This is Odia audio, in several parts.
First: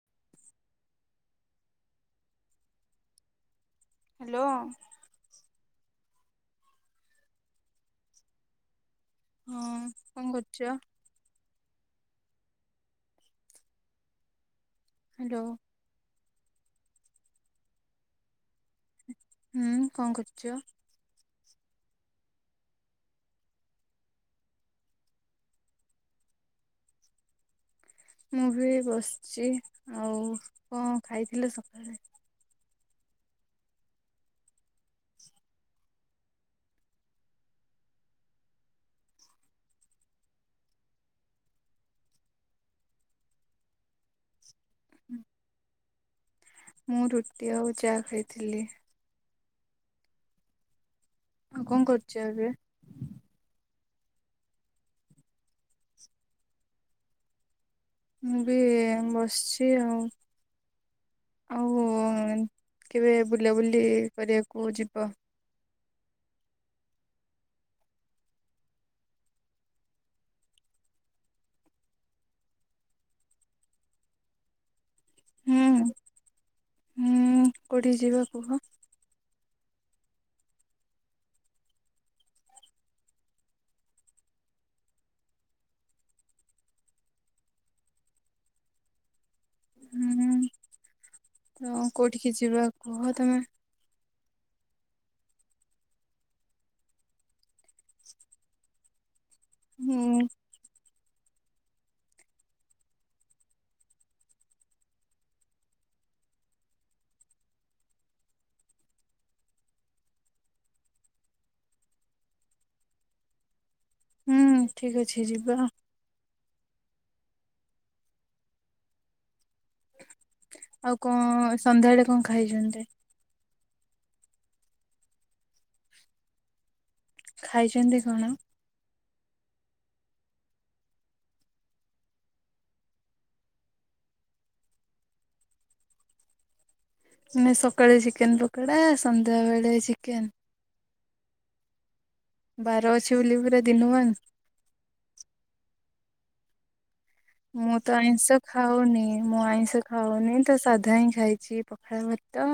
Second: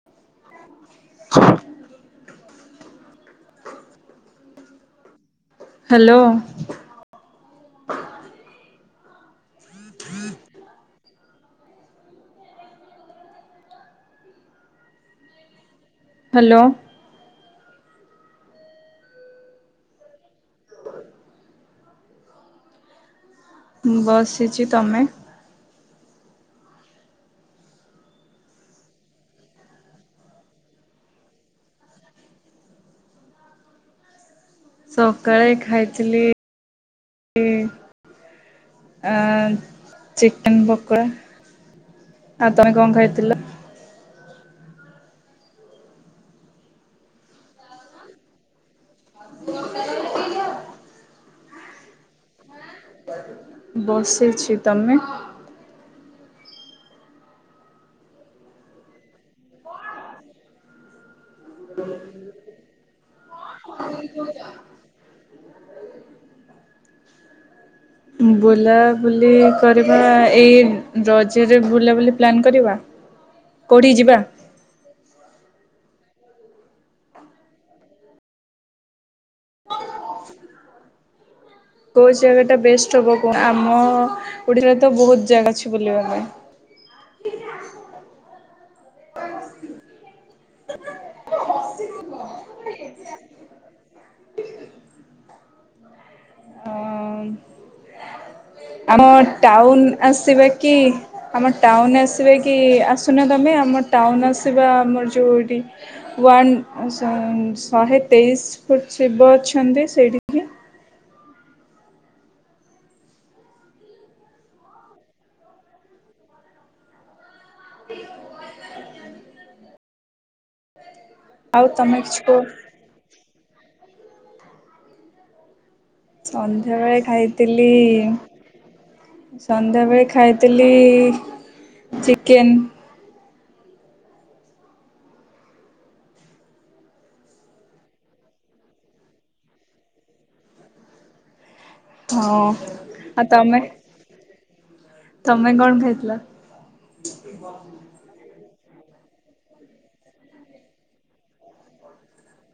[inaudible] ହ୍ୟାଲୋ। ହ୍ୟାଲୋ। ହଁ କଣ କରୁଛ। ହ୍ୟାଲୋ। ହ୍ୟାଲୋ। ହୁଁ କଣ କରୁଛ। ମୁଁ ବସିଛି ତମେ ମୁଁ ବି ବସିଛି ଆଉ କଣ ଖାଇଥିଲେ ସକାଳେ ସକାଳେ ଖାଇଥିଲି ଇ ଆ ଚିକେନ ପକଡା। ଆଉ ତମେ କଣ ଖାଇଥିଲ? ମୁଁ ରୁଟି ଆଉ ଚା ଖାଇଥିଲି। ଆଉ କଣ କରୁଛ ଏବେ? ହ [inaudible] ବସିଛି ତମେ? ମୁଁ ବି ବସିଛି ଆଉ। ଆଉ କେବେ ବୁଲାବୁଲି କରିବାକୁ ଯିବ? ବୁଲାବୁଲି କରିବା ଏଇ ରଜରେ ବୁଲାବୁଲି ପ୍ଲାନ୍ କରିବା। କେଉଁଠି କି ଯିବା? ହୁଁ ହୁଁ କୋଉଠି କି ଯିବା କୁହ? କୋଉ ଜାଗାଟା ବେଷ୍ଟ ହେବ କୁହ? ଆମ ଓଡ଼ିଶାରେ ତ ବହୁତ ଜାଗା ଅଛି ବୁଲିବା ପାଇଁ। ହୁଁ। ତ କୋଉଠିକି ଯିବା କୁହ ତମେ? ହଁ ଆମ ଟାଉନ ହୁଁ ଆସିବେ କି? ଆମ ଟାଉନ ଆସିବେ କି ଆସୁନା ତମେ ଆମ ଟାଉନ ଆସିବା ଆମର ଯୋଉ ଏଠି ୱାନ ଶହେ ଶହେତେଇଶ ଫୁଟ ଶିବ ଅଛନ୍ତି ସେଠି। ହୁଁ ଠିକ ଅଛି ଯିବା। ଆଉ କଣ ଆଉ ତମେ ସନ୍ଧ୍ୟାବେଳେ କିଛି କଣ କୁହ ଖାଇଛନ୍ତି? ସନ୍ଧ୍ୟାବେଳେ ଖାଇଥିଲି ଖାଇଛନ୍ତି କଣ? ସନ୍ଧ୍ୟାବେଳେ ଖାଇଥିଲି ଚିକେନ। ମାନେ ସକାଳେ ଚିକେନ ପକଡା ସନ୍ଧ୍ୟାବେଳେ ଚିକେନ। ହଁ ବାର ଅଛି ଆଉ ବୋଲି ତମେ ପୁରା ଦିନୁଆ। ତମେ କଣ ଖାଇଥିଲ? ମୁଁ ତ ଆଇଁଷ ଖାଉନି। ମୁଁ ଆଇଁଷ ଖାଉନି ତ ସାଧା ହିଁ ଖାଇଛି। ପଖାଳ ଭାତ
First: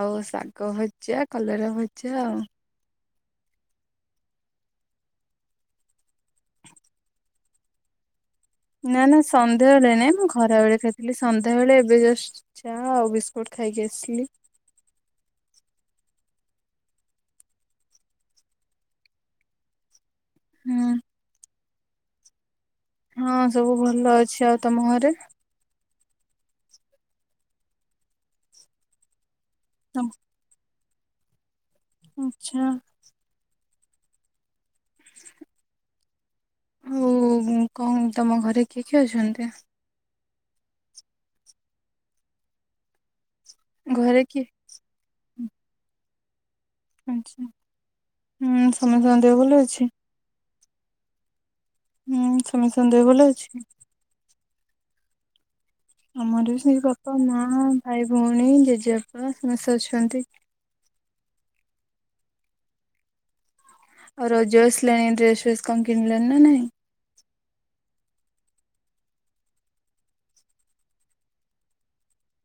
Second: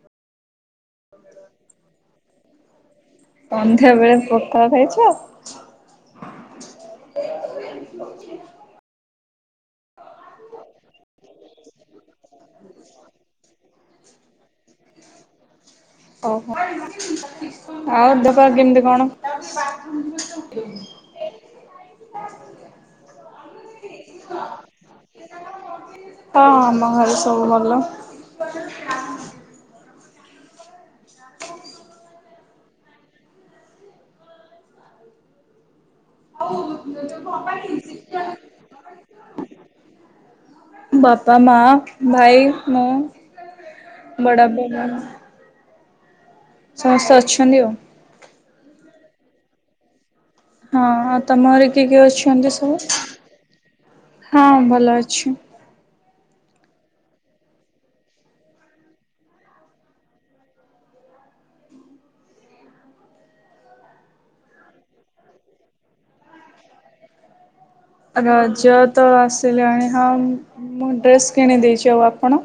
ଆଉ ଶାଗ ଭଜା, କଲରା ଭଜା ଆଉ ସନ୍ଧ୍ୟାବେଳେ ପକାଳ ଖାଇଛ? [inaudible] [inaudible] ନା ନା ସନ୍ଧ୍ୟାବେଳେ ନାଇଁ ମୁଁ ଖରାବେଳେ ଖାଇଥିଲି। ସନ୍ଧ୍ୟାବେଳେ ଏବେ ଜଷ୍ଟ ଚା ଆଉ ବିସ୍କୁଟ ଖାଇକି ଆସିଲି। ଓହୋ ଆଉ ଦପ କେମିତି କଣ? ହୁଁ ଆ [inaudible] ହଁ ସବୁ ଭଲ ଅଛି ଆଉ ତମ ଘରେ? ହଁ ଆମ ଘରେ ସବୁ ଭଲ। ତମ ଆଛା। [inaudible] ଆଉ କଣ ତମ ଘରେ କିଏ କିଏ ଅଛନ୍ତି? ବାପା, ମା, ଭାଇ, ଘରେ ମୁଁ, କିଏ ବଡ [inaudible] ଆଛା ଅଛନ୍ତି ଆଉ ହୁଁ ସମସ୍ତଙ୍କ ଦେହ ଭଲ ଅଛି। ହଁଉ ତମର କିଏ କିଏ ହୁଁ ଅଛନ୍ତି ସମସ୍ତଙ୍କ ସବୁ? ଦେହ ଭଲ ଅଛି? ହଁ ଭଲ ଅଛି। ଆମର ବି ସେ ବାପା, ମା, ଭାଇ, ଭଉଣୀ, ଜେଜେବାପା ସମସ୍ତେ ଅଛନ୍ତି। ଆଉ ରଜ ଆସିଲାଣି ଡ୍ରେସ ଫେସ କଣ କିଣିଲଣି ନା ନାଇଁ? ରଜ ତ ଆସିଲାଣି ହଁ ମୁଁ ଡ୍ରେସ୍ କିଣିଦେଇଛି ଆଉ ଆପଣ?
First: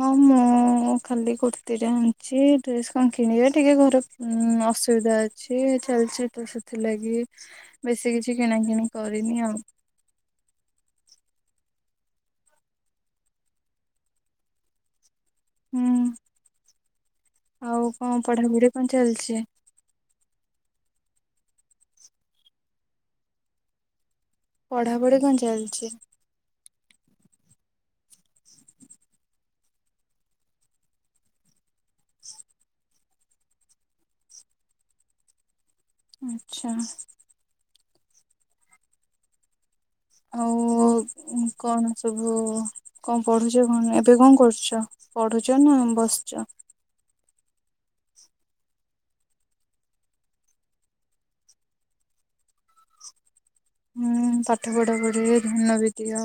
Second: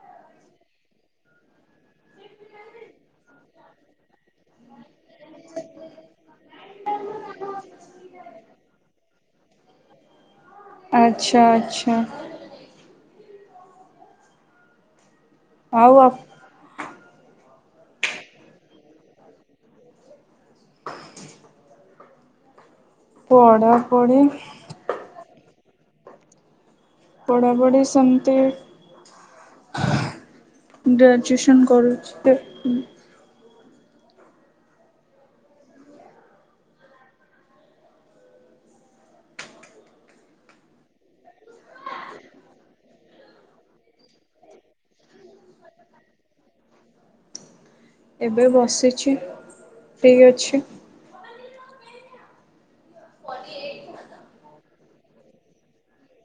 ହଁ ମୁଁ ଖାଲି କୁର୍ତିଟା ଆଣିଛି ଡ୍ରେସ୍ କଣ କିଣିବେ ଟିକେ ଘରେ ଉଁ ଅସୁବିଧା ଅଛି ଚାଲିଛି ତ ସେଥିଲାଗି ବେଶୀ କିଛି କିଣା କିିଣି କରିନି ଆଉ। ଆଚ୍ଛା ଆଚ୍ଛା। ଆଉ ହୁଁ ଆ ଆଉ କଣ ପଢାପଢି କଣ ଚାଲିଛି? ପଢା ପଢି? ପଢାପଢି କଣ ଚାଲିଛି? ପଢାପଢି ସେମିତି ଗ୍ରାଜୁଏସନ୍ କରୁଛି ତ। ଆଛା। ଆଉ କଣ ସବୁ କଣ ପଢୁଛ କଣ ଏବେ କଣ କରୁଛ ପଢୁଛ ନା ବସିଛ? ଏବେ ବସିଛି ଫ୍ରି ଅଛି। ହୁଁ ପାଠ ପଢାପଢିରେ ଧ୍ୟାନ ବି ଦିଅ।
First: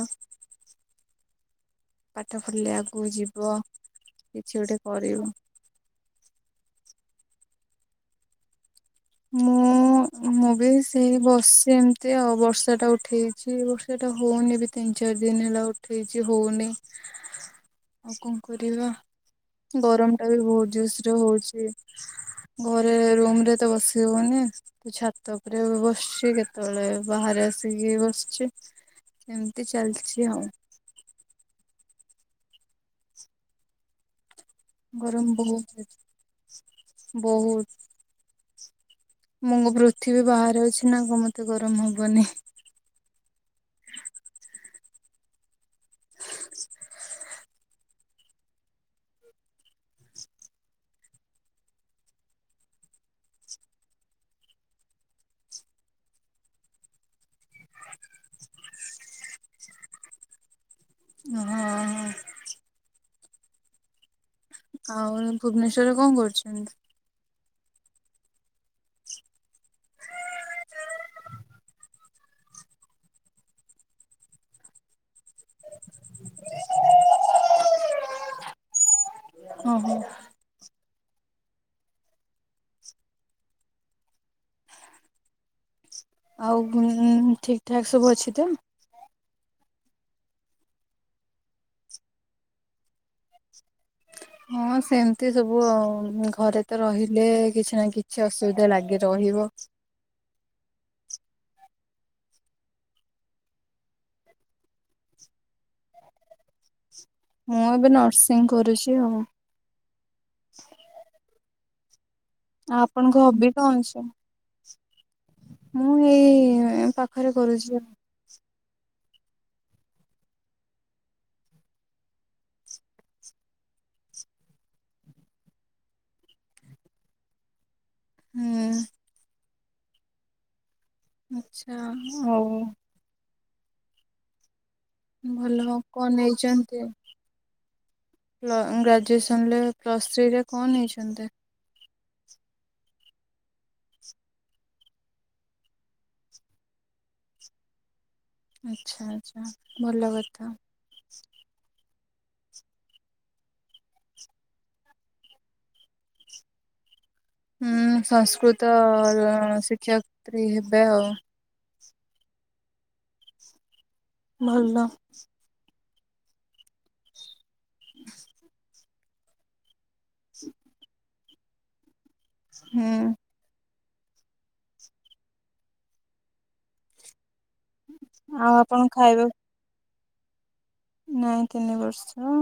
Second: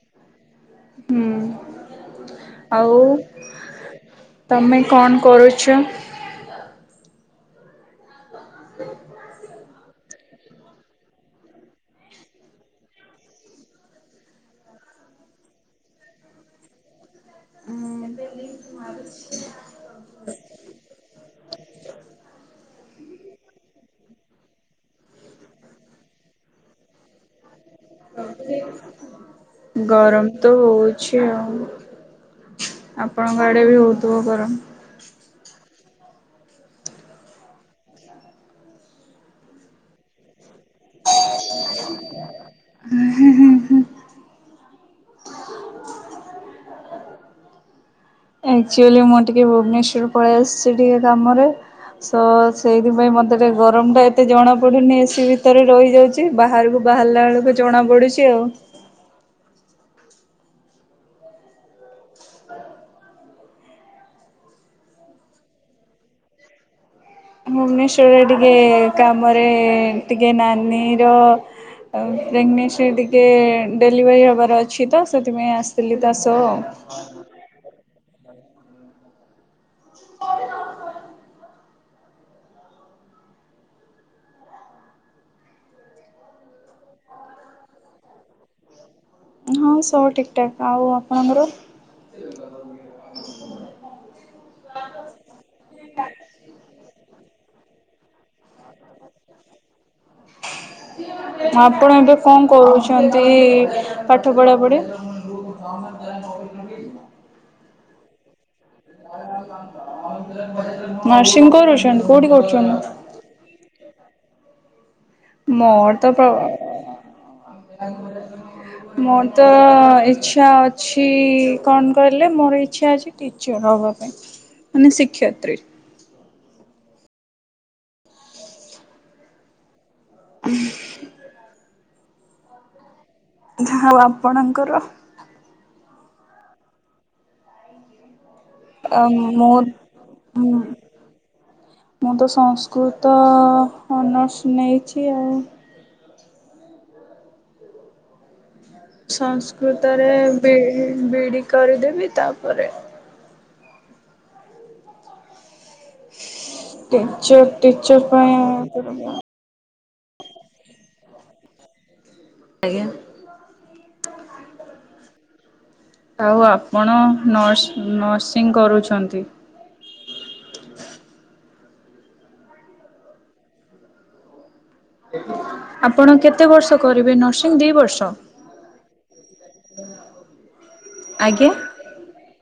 ହୁଁ। ପାଠ ପଢିଲେ ଆଉ ଆଗକୁ ଯିବ କିଛି ତମେ ଗୋଟେ କଣ କରିବୁ। [unintelligible] ମୁଁ ମୁଁ ବି ସେଇ ବସିଛି ଏମିତି ଆଉ ବର୍ଷାଟା ଉଠେଇଛି ବର୍ଷା ଟା ହଉନି ବି। ତିନି ଚାରି ଦିନି ହେଲା ଉଠେଇଛି ହଉନାହିଁ। [unintelligible] ଆଉ କଣ କରିବା ଗରମ ଟା ବି ବହୁତ ଜୋସରେ ହଉଛି। ଘରେ ରୁମ ରେ ତ ବସି ହବନି। ଛାତ ଉପରେ ବସିଚି କେତେବେଳେ ବାହାରେ ଆସିକି ବସିଛି। ଏମିତି ଚାଲିଛି ଗରମ ଆଉ ତୁ ଛି ଆଉ ଆପଣଙ୍କ ଗାଡେ ବି ହଉଥିବ ଗରମ। ଗରମ ବହୁତ ବହୁତ। ମୁଁ ପୃଥିବୀ ବାହାରେ ଅଛି ନା କ ମତେ ଗରମ ହବନି। ହୁଁ ହୁଁ ହୁଁ ହୁଁ। ଆକ୍ଚୁଆଲି ମୁଁ ଟିକେ ଭୁବନେଶ୍ଵର ପଳେଇ ଆସିଛି ଟିକେ କାମରେ। ସ ସେଇଥିପାଇଁ ମତେ ଟେ ଗରମ ଟା ଏତେ ଜଣା ପଡୁନି ଏସି ଭିତରେ ରହିଯାଉଛି। ବାହାରକୁ ବାହାରିଲା ବେଳକୁ ଜଣା ପଡୁଛି ଆଉ। ହଁ ହ। ଆଉ ଭୁବନେଶ୍ଵରେ କଣ କରୁଛନ୍ତି? ଭୁବନେଶ୍ଵରରେ ଟିକେ କାମରେ ଟିକେ ନାନୀ ର ଆଉ ପ୍ରେଗନେସିରେ ଟିକେ ଡେଲିଭରି ହବାର ଅଛି ତ ସେଥିପାଇଁ ଆସିଥିଲି ତା ସହ। [unintelligible] ଓହୋ [unintelligible] ଆଉ କଣ ଠିକ ଠାକ୍ ସବୁ ଅଛି ତ? ହଁ ସବୁ ଠିକଠାକ୍, ଆଉ ଆପଣଙ୍କ ଘରେ? ହଁ ସେମତି ସବୁ ଆଉ, ଘରେ ତ ରହିଲେ କିଛି ନା କିଛି ଅସୁବିଧା ଲାଗି ରହିବ। ଆପଣ ଏବେ କଣ କରୁଛନ୍ତି ପାଠ ପଢାପଢି? ମୁଁ ଏବେ ନର୍ସିଂ କରୁଛି। ଆଉ। ନରସିଂ କରୁଛନ୍ତି, କୋଉଠି କରିଛନ୍ତି? ଆପଣଙ୍କ ହବି କଣ ସେ? ମୋର ମୁଁ ତ ପ୍ର ଏଇ ପାଖରେ କରୁଛି। ମୋର ତ ଇଛା ଅଛି କଣ କହିଲେ ମୋର ଇଛା ଅଛି ଟିଚର ହବା ପାଇଁ ମାନେ ଶିକ୍ଷୟତ୍ରୀ। ହୁଁ। ହୁଁ। ଆଚ୍ଛା ଆଉ ଯାହାଉ ଆପଣଙ୍କର ଭଲ କଣ ନେଇଛନ୍ତି ଆଉ ଆ ଗ୍ରାଜୁଏସନ ମୁଁ ରେ ପ୍ଲସ୍ ଥ୍ରୀରେ ହୁଁ କଣ ନେଇଛନ୍ତି? ମୁଁ ତ ସଂସ୍କୃତ ଅନର୍ସ ନେଇଚି ଆଉ। ଆଚ୍ଛା ଆଚ୍ଛା ଭଲ ସଂସ୍କୃତରେ କଥା। ବି ବି ଇ ଡି କରିଦେବି ତାପରେ ହ କେଞ୍ଚ ହୁଁ ସଂସ୍କୃତ ଶିକ୍ଷୟତ୍ରୀ ହେବେ ଆଉ। ଆଜ୍ଞା। ଭଲ। ଆଉ ଆପଣ ନର୍ସ ନର୍ସିଂ କରୁଛନ୍ତି? [unintelligible] ହୁଁ ଆପଣ କେତେ ବର୍ଷ କରିବେ ନର୍ସିଂ ଦି ବର୍ଷ? ଆଉ ଆପଣ ଖାଇବା [unintelligible] ନାଇଁ ଆଜ୍ଞା ତିନି ବର୍ଷ ଅ।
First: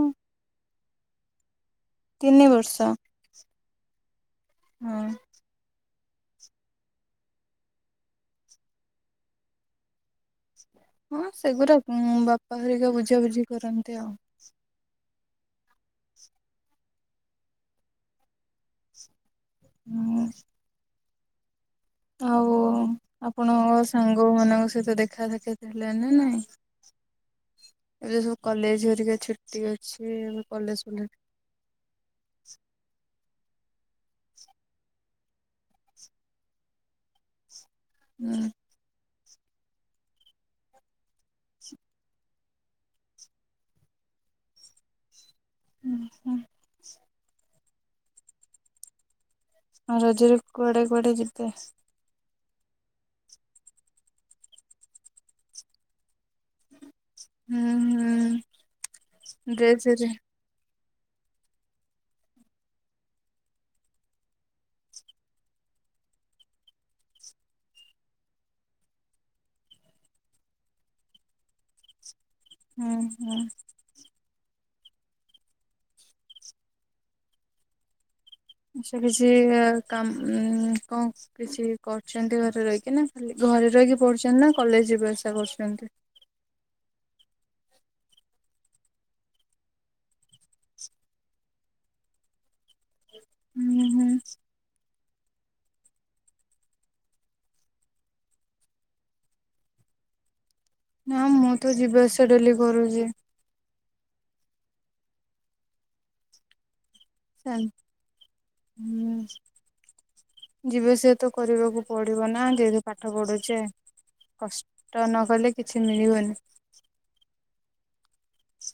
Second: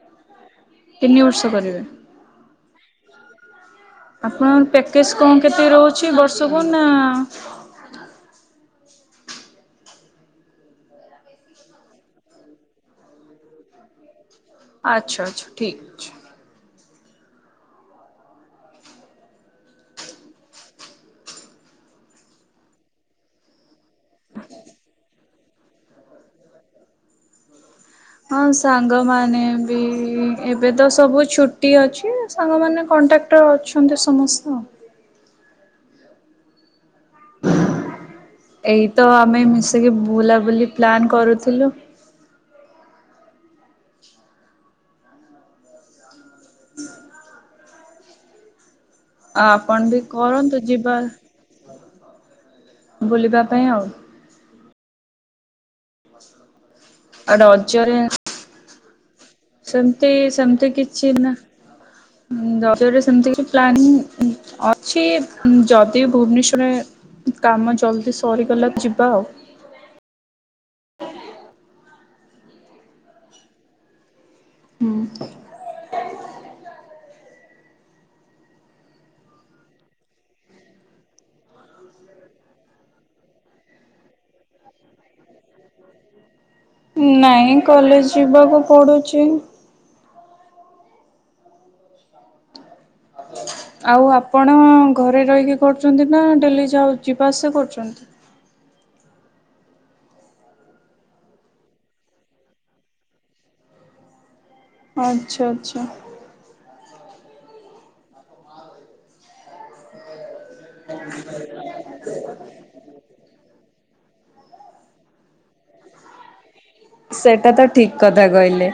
ତିନି ବର୍ଷ କରିବେ? ତିନି ବର୍ଷ। ଆପଣଙ୍କ ପ୍ୟାକେଜ ହଁ। କଣ କେତେ ରହୁଛି ବର୍ଷକୁ ନା ଆ ହଁ ସେଗୁରା ବାପା ଘରିକା ବୁଝାବୁଝି କରନ୍ତି ଆଉ। ଆଚ୍ଛା ଆଚ୍ଛା ଠିକ୍ ଅଛି। ହୁଁ ଆଉ ଆପଣଙ୍କ ସାଙ୍ଗ ମାନଙ୍କ ସହିତ ଦେଖା ସାକ୍ଷାତ ହେଲାଣି ନା ନାଇଁ। ଏବେ ସବୁ ହଁ କଲେଜ ହେରିକା ସାଙ୍ଗମାନେ ଛୁଟି ବି ଅଛି ଏବେ କଲେଜ ତ ଫଲେଜ ସବୁ ଛୁ ଟି ଅଛି ସାଙ୍ଗମାନେ କଣ୍ଟାକ୍ଟର ଅଛନ୍ତି ସମସ୍ତ ଆଉ। ହୁଁ। ଏଇ ତ ଆମେ ମିଶିକି ବୁଲାବୁଲି ପ୍ଲାନ୍ କରୁଥିଲୁ ଉଁ ହୁଁ। ଆଉ ଆପଣ ବି ରଜରେ କରନ୍ତୁ କୁଆଡେ ଯିବା କୁଆଡେ ଯିବେ? ବୁଲିବା ପାଇଁ ଆଉ। ଆ ହୁଁ ରଜରେ ହୁଁ ଡ୍ରେସ ହେରି ସେମତି ସେମତି କିଛି ନା ରଜ ରେ ସେମତି କି ପ୍ଲାନ ଅଛି ଯଦି ଭୁବନେଶ୍ଵରରେ କାମ ଜଲ୍ଦି ସରିଗଲାକୁ ଯିବା ଆଉ। ଉଁ ହୁଁ। ହୁଁ କିଛି କିଛି କାମ କଣ କିଛି କରୁଛନ୍ତି ଘରେ ରହିକି ନା ଖାଲି ଘରେ ରହିକି ପଢ଼ୁଛନ୍ତି ନା କଲେଜ ଯିବା ଆସିବା କରୁଛନ୍ତି? ନାଇଁ କଲେଜ ଯିବାକୁ ପଡୁଚି ହୁଁ ଆଉ ହୁଁ ଆପଣ ଘରେ ରହିକି କରୁଚନ୍ତି ନା ଡେଲି ଯାଉ ଯିବା ଆସିବା କରୁଚନ୍ତି? ନା ମୁଁ ତ ଡେଲି ଯିବା ଆସିବା ଡେଲି କରୁଜି। ଆଚ୍ଛା ଆଚ୍ଛା। ସେ ହୁଁ ଯିବା ଆସିବା ତ କରିବାକୁ ପଡି଼ବ ନା ଯେହେତୁ ପାଠ ପଢୁଚେ କଷ୍ ଟ ନ କଲେ କିଛି ମିଳିବନି। ସେଟା ତ ଠିକ କଥା କହିଲେ,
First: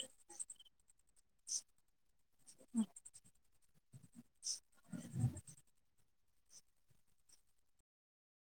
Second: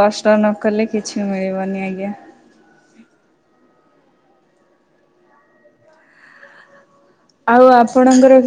କଷ୍ଟ ନ କଲେ କିଛି ମିଳିବନି, ଆଜ୍ଞା। ହୁଁ ଆଉ ଆପଣଙ୍କର